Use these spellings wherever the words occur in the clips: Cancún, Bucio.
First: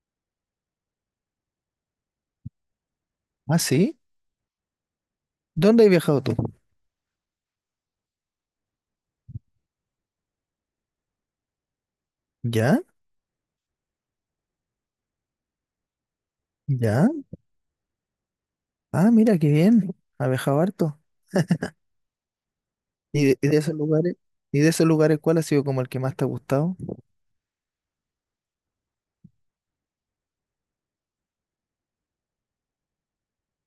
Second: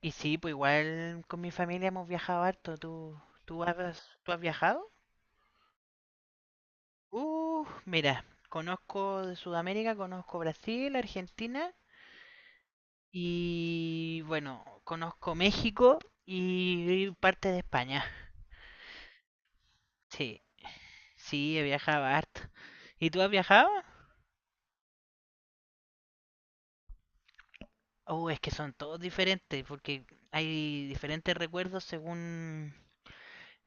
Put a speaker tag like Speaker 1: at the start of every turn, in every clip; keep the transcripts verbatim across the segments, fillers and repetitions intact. Speaker 1: Y sí, pues igual con mi familia hemos viajado harto. ¿Tú,
Speaker 2: Ah,
Speaker 1: tú
Speaker 2: sí.
Speaker 1: has, tú has viajado?
Speaker 2: ¿Dónde has viajado tú?
Speaker 1: Uh, mira, conozco de Sudamérica, conozco Brasil, Argentina
Speaker 2: ¿Ya?
Speaker 1: y bueno, conozco México
Speaker 2: ¿Ya?
Speaker 1: y parte de España.
Speaker 2: Ah, mira, qué bien. Has
Speaker 1: Sí,
Speaker 2: viajado harto.
Speaker 1: sí, he viajado harto. ¿Y tú
Speaker 2: ¿Y
Speaker 1: has
Speaker 2: de, y de
Speaker 1: viajado?
Speaker 2: esos lugares? ¿Y de esos lugares cuál ha sido como el que más te ha gustado?
Speaker 1: Oh, es que son todos diferentes porque hay diferentes recuerdos según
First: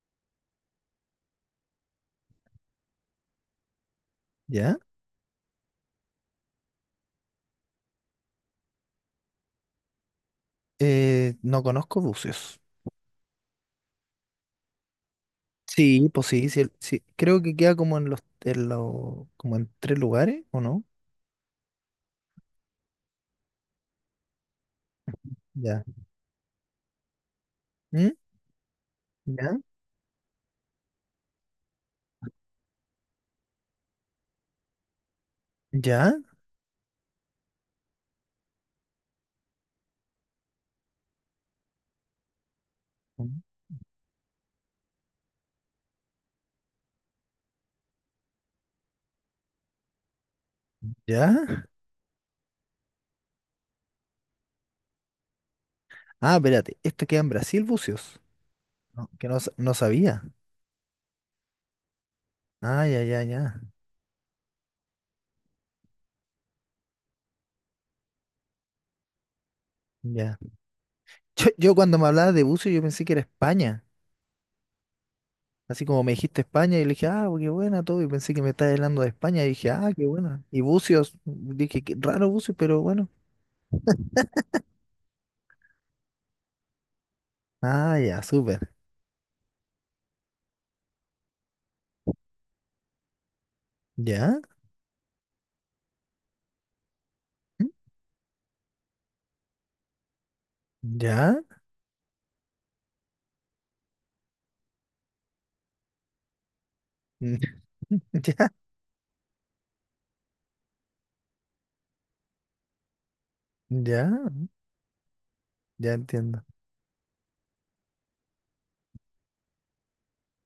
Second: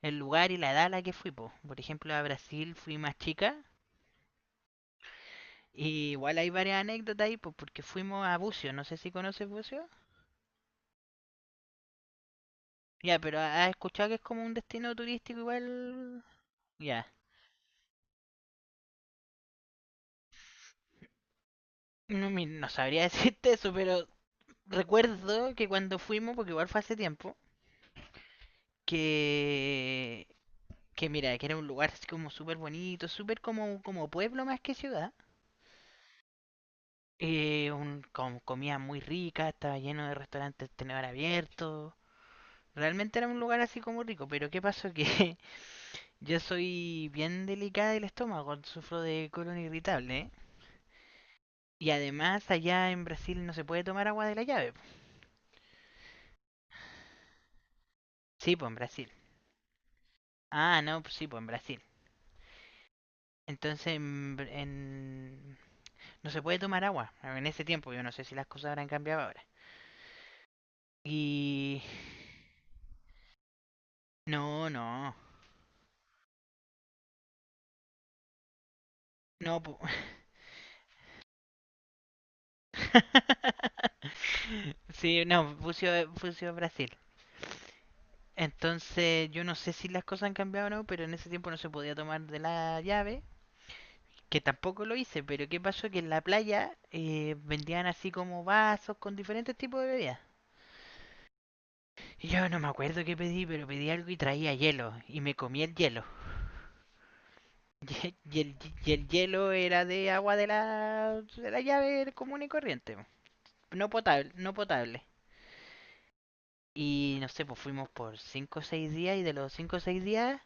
Speaker 1: el lugar y la edad a la que fui, po. Por ejemplo, a Brasil fui más chica.
Speaker 2: ¿Ya?
Speaker 1: Y igual hay varias anécdotas ahí, pues porque fuimos a Bucio, no sé si conoces Bucio.
Speaker 2: Eh, no conozco bucios.
Speaker 1: Ya, pero has escuchado que es como un destino turístico
Speaker 2: Sí,
Speaker 1: igual.
Speaker 2: pues sí, sí, sí.
Speaker 1: Ya.
Speaker 2: Creo que queda como en los, en los, como en tres lugares, ¿o no?
Speaker 1: No, mi- no sabría decirte eso, pero recuerdo que
Speaker 2: Ya.
Speaker 1: cuando fuimos, porque igual fue hace tiempo,
Speaker 2: ¿Mm? ¿Ya?
Speaker 1: que. que mira, que era un lugar así como súper bonito, súper como, como pueblo más que ciudad.
Speaker 2: ¿Ya?
Speaker 1: Eh, un, con comida muy rica, estaba lleno de restaurantes tenedor abierto. Realmente era un
Speaker 2: ¿Mm?
Speaker 1: lugar así como rico, pero ¿qué pasó? Que yo soy bien delicada del estómago, sufro de colon irritable, ¿eh?
Speaker 2: ¿Ya?
Speaker 1: Y además allá en Brasil no se puede tomar agua de la llave.
Speaker 2: Ah, espérate, esto queda en Brasil, Bucios.
Speaker 1: Sí, pues en
Speaker 2: No,
Speaker 1: Brasil.
Speaker 2: que no, sa- no sabía.
Speaker 1: Ah, no, pues sí, pues en Brasil.
Speaker 2: Ah, ya, ya, ya.
Speaker 1: Entonces en, en- no se puede tomar agua en ese tiempo. Yo no sé si las cosas habrán cambiado ahora.
Speaker 2: Ya. Yo, yo
Speaker 1: Y
Speaker 2: cuando me hablaba de Bucios, yo pensé que era España.
Speaker 1: no, no,
Speaker 2: Así como me dijiste España, y le dije, ah, qué buena todo, y pensé que me estabas hablando de España, y
Speaker 1: no.
Speaker 2: dije,
Speaker 1: pu-
Speaker 2: ah, qué buena. Y Bucios, dije, qué raro Bucios, pero bueno.
Speaker 1: sí, no, Bucio, Bucio Brasil.
Speaker 2: Ah, ya, súper.
Speaker 1: Entonces yo no sé si las cosas han cambiado o no, pero en ese tiempo no se podía tomar de la llave,
Speaker 2: ¿Ya?
Speaker 1: que tampoco lo hice, pero ¿qué pasó? Que en la playa eh,
Speaker 2: ¿Mm?
Speaker 1: vendían así como vasos con diferentes tipos de bebidas.
Speaker 2: ¿Ya?
Speaker 1: Y yo no me acuerdo qué pedí, pero pedí algo y traía hielo. Y me comí el hielo.
Speaker 2: ¿Mm?
Speaker 1: Y
Speaker 2: ¿Ya?
Speaker 1: el, y el hielo era de agua de la, de la llave común y corriente. No
Speaker 2: ¿Ya?
Speaker 1: potable, no potable.
Speaker 2: Ya entiendo.
Speaker 1: Y no sé, pues fuimos por cinco o seis días y de los cinco o seis días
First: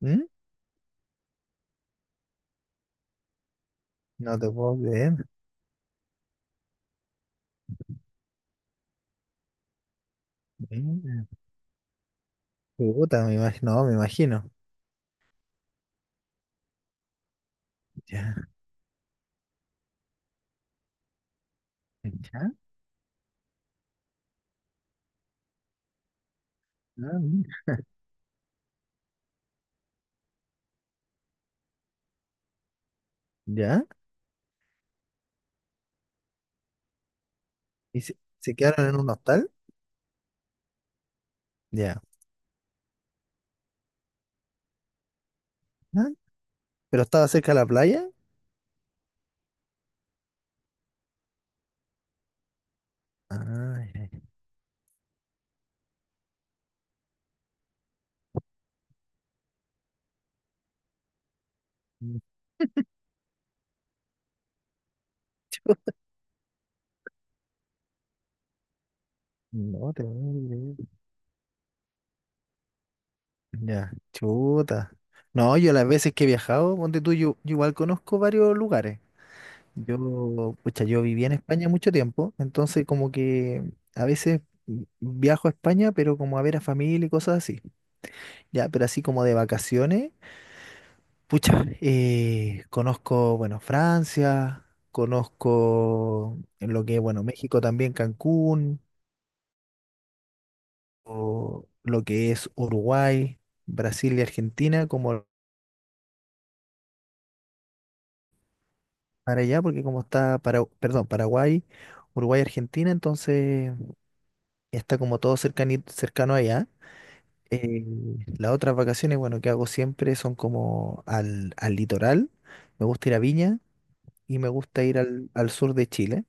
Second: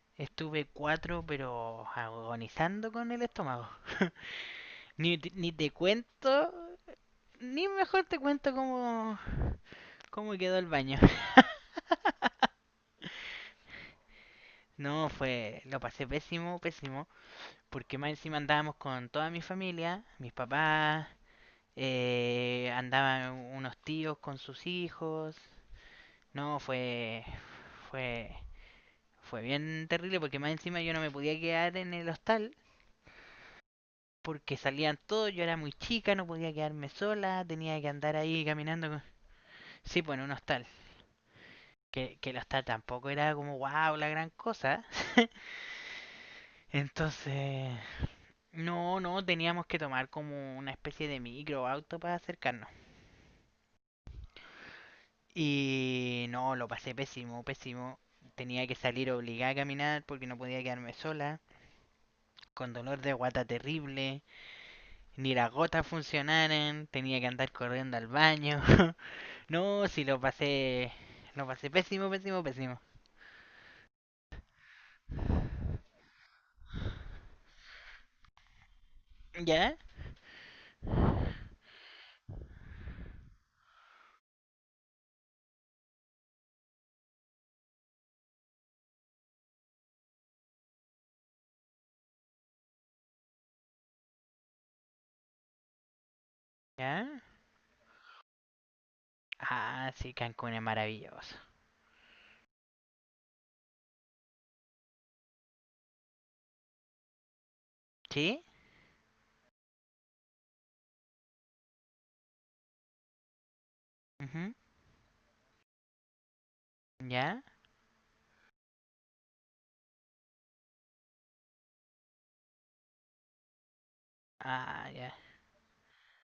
Speaker 2: ¿Mm?
Speaker 1: estuve cuatro pero agonizando con el estómago.
Speaker 2: No te puedo
Speaker 1: ni,
Speaker 2: creer.
Speaker 1: ni te cuento, ni mejor te cuento cómo, ¿cómo quedó el baño?
Speaker 2: Mm, Puta, me imagino, no, me imagino.
Speaker 1: No, fue, lo pasé pésimo, pésimo, porque más encima
Speaker 2: Ya,
Speaker 1: andábamos con toda mi familia, mis papás,
Speaker 2: ya,
Speaker 1: eh, andaban unos tíos con sus hijos. No,
Speaker 2: ah,
Speaker 1: fue,
Speaker 2: mira,
Speaker 1: fue, fue bien terrible porque más encima yo no me podía quedar en el hostal
Speaker 2: ya.
Speaker 1: porque salían todos, yo era muy chica, no podía quedarme sola, tenía que
Speaker 2: ¿Y
Speaker 1: andar
Speaker 2: se,
Speaker 1: ahí
Speaker 2: se
Speaker 1: caminando.
Speaker 2: quedaron en
Speaker 1: con-
Speaker 2: un hostal?
Speaker 1: Sí, bueno, un hostal,
Speaker 2: Ya.
Speaker 1: que, que el hostal tampoco era como wow, la gran cosa.
Speaker 2: Ah, ¿pero estaba cerca de la
Speaker 1: Entonces,
Speaker 2: playa?
Speaker 1: no, no, teníamos que tomar como una especie de micro o auto para acercarnos.
Speaker 2: Ah, ya, ya.
Speaker 1: Y no, lo pasé pésimo, pésimo. Tenía que salir obligada a caminar porque no podía quedarme sola,
Speaker 2: Mm,
Speaker 1: con dolor de guata terrible, ni las gotas funcionaran, tenía que andar corriendo al baño. No,
Speaker 2: no
Speaker 1: sí
Speaker 2: te
Speaker 1: lo
Speaker 2: puedo creer.
Speaker 1: pasé, lo pasé pésimo, pésimo, pésimo.
Speaker 2: Ya, chuta. No, yo las veces que he viajado, ponte tú, yo, yo igual conozco varios lugares.
Speaker 1: ¿Ya?
Speaker 2: Yo, pucha, yo viví en España mucho tiempo, entonces como que a veces viajo a España, pero como a ver a familia y cosas así. Ya, pero así como de vacaciones, pucha, eh, conozco, bueno, Francia, conozco en lo que es,
Speaker 1: ¿Ya?
Speaker 2: bueno, México también, Cancún,
Speaker 1: Ah, sí, Cancún es maravilloso.
Speaker 2: o lo que es Uruguay, Brasil y Argentina, como
Speaker 1: ¿Sí?
Speaker 2: para allá, porque como está, para, perdón, Paraguay, Uruguay, Argentina, entonces
Speaker 1: Ujú.
Speaker 2: está como todo cercani- cercano allá.
Speaker 1: ¿Ya?
Speaker 2: Eh, las otras vacaciones, bueno, que hago siempre son como al, al litoral, me gusta ir a Viña y me gusta
Speaker 1: Ah,
Speaker 2: ir
Speaker 1: ya.
Speaker 2: al, al sur de Chile,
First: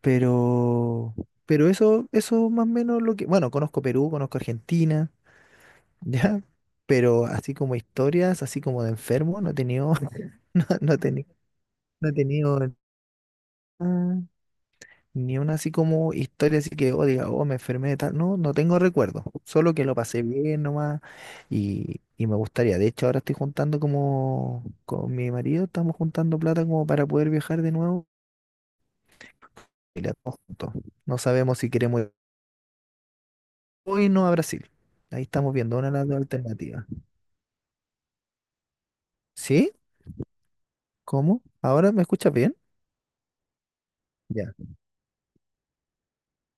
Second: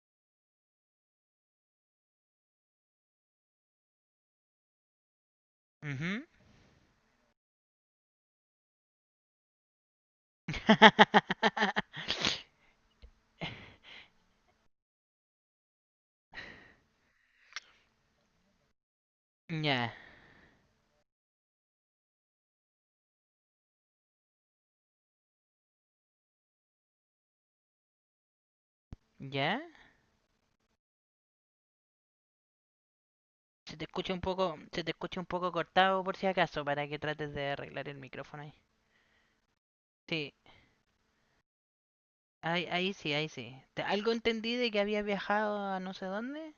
Speaker 2: pero, pero eso, eso más o menos lo que, bueno, conozco Perú, conozco Argentina,
Speaker 1: Ujú.
Speaker 2: ¿ya? Pero así como historias, así como de enfermo, no he tenido, no, no he tenido, no he tenido nada. Ni una así como historia así que, oh, diga, oh, me enfermé de tal. No, no tengo recuerdo. Solo que
Speaker 1: Ya,
Speaker 2: lo pasé bien nomás y, y me gustaría. De hecho, ahora estoy juntando como con mi marido, estamos juntando plata como para poder viajar de nuevo.
Speaker 1: ya.
Speaker 2: Y la todos juntos. No sabemos si queremos ir
Speaker 1: Se te
Speaker 2: hoy
Speaker 1: escucha un
Speaker 2: no a
Speaker 1: poco,
Speaker 2: Brasil.
Speaker 1: se te escucha
Speaker 2: Ahí
Speaker 1: un poco
Speaker 2: estamos viendo una de
Speaker 1: cortado
Speaker 2: las
Speaker 1: por
Speaker 2: dos
Speaker 1: si acaso, para
Speaker 2: alternativas.
Speaker 1: que trates de arreglar el micrófono ahí.
Speaker 2: ¿Sí?
Speaker 1: Sí,
Speaker 2: ¿Cómo? ¿Ahora me escuchas bien?
Speaker 1: ahí, ahí sí, ahí sí. Te- algo
Speaker 2: Ya.
Speaker 1: entendí de que había viajado a no sé dónde.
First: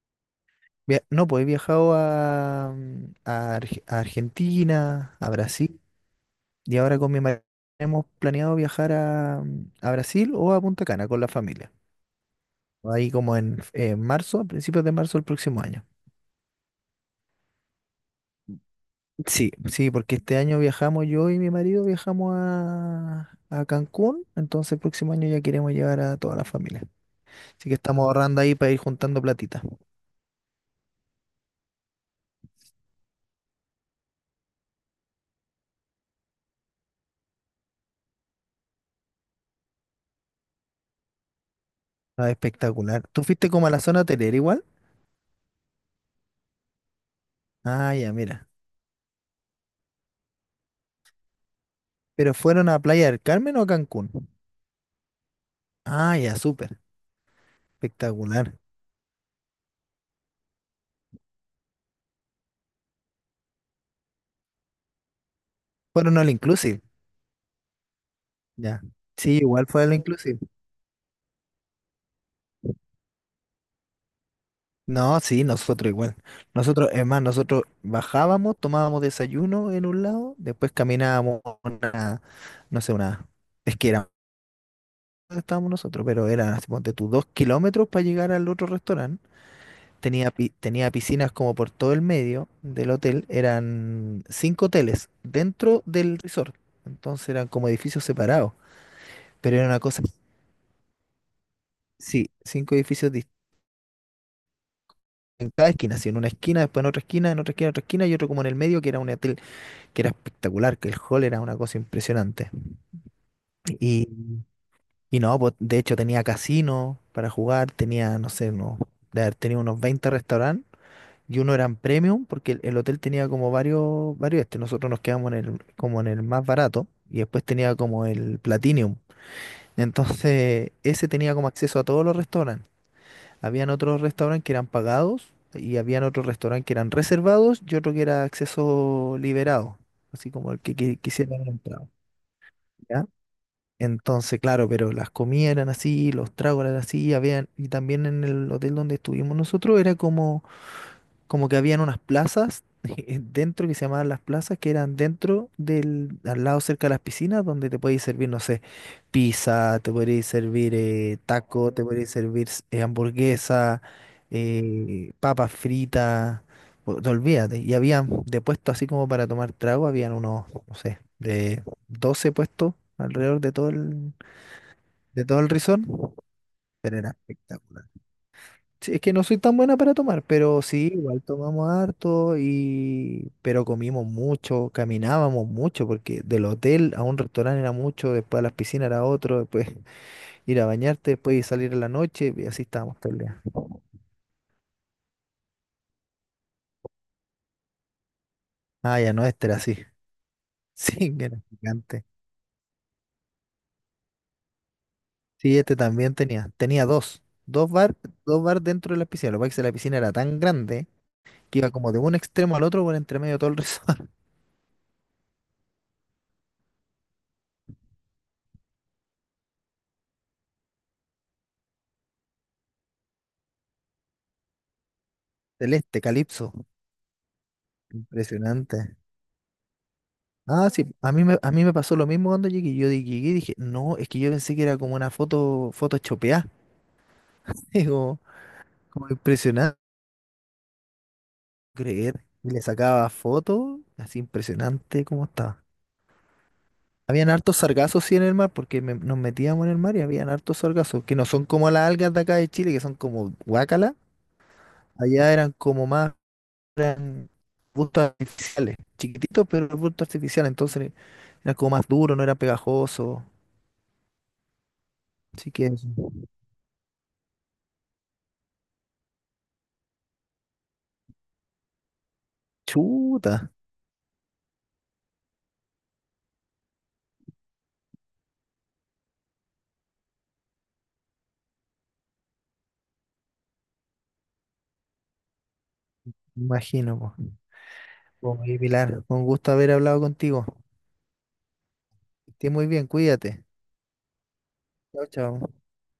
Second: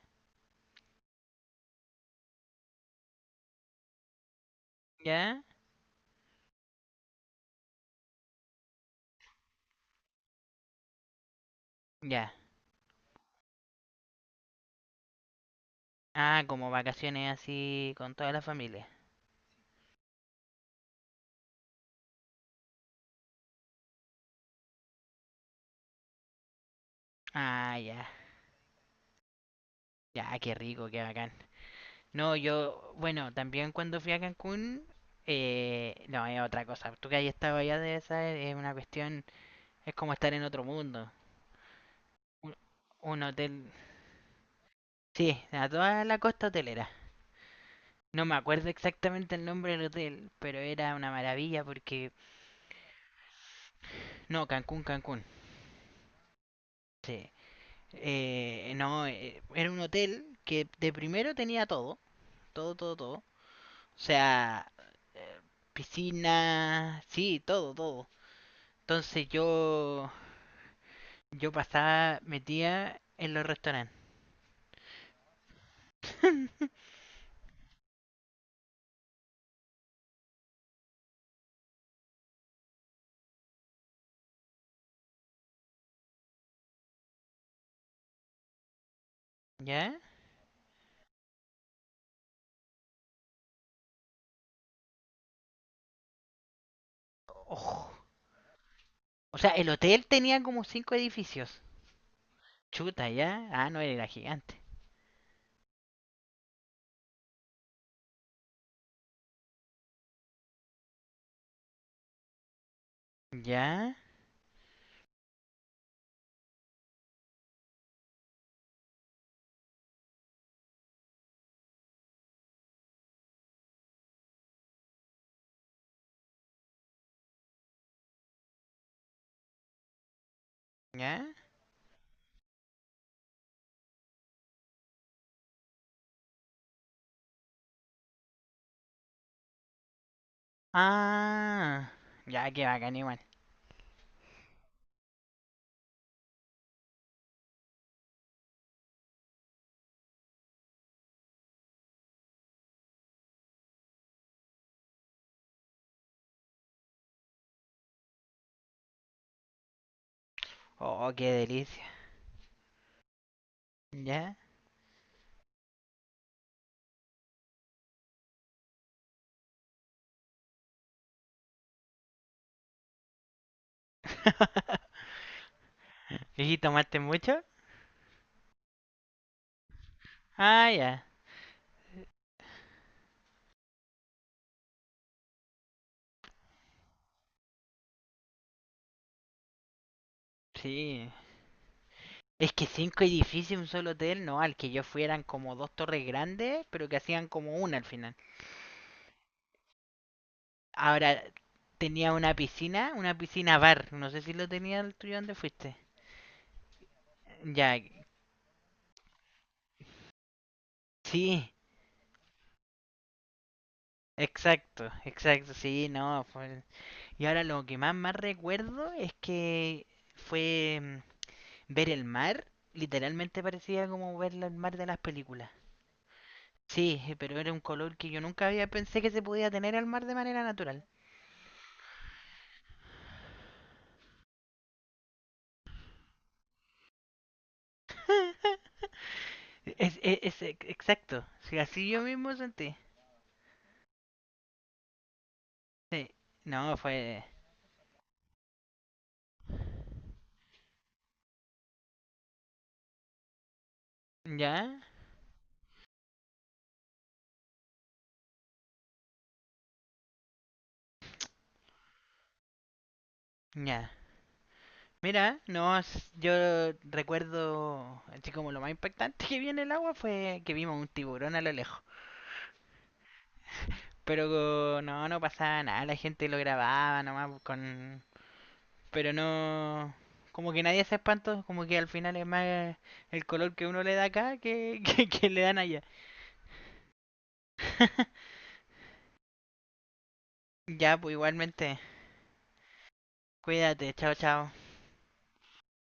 Speaker 2: Via- No, pues he viajado a, mm, a Arge- a Argentina, a
Speaker 1: Ya,
Speaker 2: Brasil. Y ahora con mi marido hemos planeado viajar a, mm, a Brasil o a Punta Cana con la familia.
Speaker 1: ya.
Speaker 2: Ahí como en, en marzo, a principios de marzo del próximo año.
Speaker 1: Ah, como vacaciones así con toda la familia.
Speaker 2: Sí, sí, porque este año viajamos yo y mi marido viajamos a, a Cancún, entonces el próximo año ya queremos llevar a toda la familia. Así que
Speaker 1: Ah,
Speaker 2: estamos
Speaker 1: ya.
Speaker 2: ahorrando ahí para ir juntando platita.
Speaker 1: Ya, qué rico, qué bacán. No, yo, bueno, también cuando fui a Cancún, eh, no, es otra cosa. Tú que hayas estado allá de esa es una cuestión. Es como estar en otro mundo.
Speaker 2: Ah,
Speaker 1: Un,
Speaker 2: espectacular.
Speaker 1: un
Speaker 2: ¿Tú fuiste
Speaker 1: hotel.
Speaker 2: como a la zona hotelera igual?
Speaker 1: Sí, a toda la costa hotelera.
Speaker 2: Ah, ya,
Speaker 1: No me
Speaker 2: mira.
Speaker 1: acuerdo exactamente el nombre del hotel, pero era una maravilla porque.
Speaker 2: ¿Pero fueron a Playa del Carmen o a Cancún?
Speaker 1: No, Cancún, Cancún.
Speaker 2: Ah, ya, súper.
Speaker 1: Sí.
Speaker 2: Espectacular.
Speaker 1: Eh, no, eh, era un hotel que de primero tenía todo. Todo, todo, todo. O sea, eh,
Speaker 2: Fueron al Inclusive.
Speaker 1: piscina. Sí, todo, todo.
Speaker 2: Ya.
Speaker 1: Entonces
Speaker 2: Sí, igual fue al
Speaker 1: yo.
Speaker 2: Inclusive.
Speaker 1: Yo pasaba, metía en los restaurantes.
Speaker 2: No, sí, nosotros igual. Nosotros, es más, nosotros bajábamos, tomábamos desayuno en un lado, después caminábamos una, no sé, una, es que era donde estábamos nosotros, pero era, así, ponte tú, dos kilómetros para llegar al otro restaurante.
Speaker 1: ¿Ya?
Speaker 2: Tenía, pi- tenía piscinas como por todo el medio del hotel, eran cinco hoteles dentro del resort, entonces eran como
Speaker 1: Ojo.
Speaker 2: edificios separados,
Speaker 1: O sea,
Speaker 2: pero era
Speaker 1: el
Speaker 2: una cosa,
Speaker 1: hotel tenía como cinco edificios.
Speaker 2: sí, cinco
Speaker 1: Chuta,
Speaker 2: edificios distintos
Speaker 1: ya. Ah, no, era gigante.
Speaker 2: en cada esquina, así, en una esquina, después en otra esquina, en otra esquina, en otra esquina y otro como en el medio que era un hotel que era espectacular, que el hall era una cosa impresionante.
Speaker 1: Ya,
Speaker 2: Y, y no, pues de hecho tenía casino para jugar, tenía, no sé, unos, de haber tenido unos veinte restaurantes y uno eran premium porque el, el hotel tenía como varios, varios este, nosotros nos quedamos en el, como en el más barato y después tenía como el platinum. Entonces, ese
Speaker 1: ya.
Speaker 2: tenía como acceso a todos los restaurantes. Habían otros restaurantes que eran pagados y habían otros restaurantes que eran reservados y otro que era acceso liberado, así como el que, qui- quisiera entrar.
Speaker 1: Ah, ya, qué bacán igual.
Speaker 2: Entonces, claro, pero las comidas eran así, los tragos eran así, habían, y también en el hotel donde estuvimos nosotros era como, como que habían unas plazas dentro que se llamaban las plazas, que eran dentro del, al lado cerca de las piscinas, donde te podías servir, no sé, pizza, te podías servir
Speaker 1: Oh,
Speaker 2: eh,
Speaker 1: qué
Speaker 2: taco,
Speaker 1: delicia.
Speaker 2: te podías servir eh, hamburguesa,
Speaker 1: Ya.
Speaker 2: eh, papas fritas, o- no, olvídate. Y habían de puesto así como para tomar trago, habían unos, no sé, de doce puestos alrededor de todo el, de todo el rizón,
Speaker 1: ¿Y
Speaker 2: pero
Speaker 1: tomaste
Speaker 2: era
Speaker 1: mucho?
Speaker 2: espectacular. Sí, es que no soy tan buena para tomar, pero
Speaker 1: Ah,
Speaker 2: sí,
Speaker 1: ya.
Speaker 2: igual tomamos harto y pero comimos mucho, caminábamos mucho, porque del hotel a un restaurante era mucho, después a las piscinas era otro, después ir a
Speaker 1: Sí.
Speaker 2: bañarte, después ir a salir en la noche, y
Speaker 1: Es
Speaker 2: así
Speaker 1: que
Speaker 2: estábamos
Speaker 1: cinco
Speaker 2: todo el día.
Speaker 1: edificios en un solo hotel, no, al que yo fui eran como dos torres grandes, pero que hacían como una al final.
Speaker 2: Ah, ya no, este era así. Sí,
Speaker 1: Ahora,
Speaker 2: que era gigante.
Speaker 1: tenía una piscina, una piscina bar, no sé si lo tenía el tuyo donde
Speaker 2: Sí, este
Speaker 1: fuiste.
Speaker 2: también tenía. Tenía dos. Dos
Speaker 1: Ya,
Speaker 2: bar, dos bar dentro de la piscina. Lo que pasa es que la piscina era tan grande
Speaker 1: sí,
Speaker 2: que iba como de un extremo al otro por entre medio de todo el resort.
Speaker 1: exacto, exacto, sí, no, fue... Y ahora lo que más, más recuerdo es que fue mm, ver el mar. Literalmente parecía como ver el mar de las películas.
Speaker 2: Celeste, calipso.
Speaker 1: Sí, eh, pero era un color que yo nunca había
Speaker 2: Impresionante.
Speaker 1: pensé que se podía tener al mar de manera
Speaker 2: Ah, sí,
Speaker 1: natural.
Speaker 2: a mí me, a mí me pasó lo mismo cuando llegué. Yo di- llegué y dije, no, es que yo pensé que era como una foto, foto chopeada. Digo, como impresionante,
Speaker 1: Es, es- es ex- exacto. Sí, así yo
Speaker 2: creer.
Speaker 1: mismo
Speaker 2: Y le
Speaker 1: sentí.
Speaker 2: sacaba fotos, así impresionante como estaba.
Speaker 1: Sí. No, fue...
Speaker 2: Habían hartos sargazos, sí, en el mar, porque me- nos metíamos en el mar y habían hartos sargazos, que no son como las algas de acá de Chile, que son como guácala.
Speaker 1: Ya,
Speaker 2: Allá eran como más, eran arbustos artificiales, chiquititos, pero arbustos artificiales, entonces eran como más duros, no eran pegajosos.
Speaker 1: ya. Mira,
Speaker 2: Así que
Speaker 1: no,
Speaker 2: eso.
Speaker 1: s- yo recuerdo, así como lo más impactante que vi en el agua fue que vimos un tiburón a lo lejos.
Speaker 2: Chuta,
Speaker 1: Pero no, no pasaba nada, la gente lo grababa nomás pues, con... Pero no... Como que nadie se espantó, como que al final es más el color que uno le da acá que, que, que le dan allá.
Speaker 2: me imagino, po. Oye, Pilar, un gusto haber hablado contigo.
Speaker 1: Ya, pues igualmente,
Speaker 2: Que estés muy bien, cuídate.
Speaker 1: cuídate, chao, chao.
Speaker 2: Chao, chao.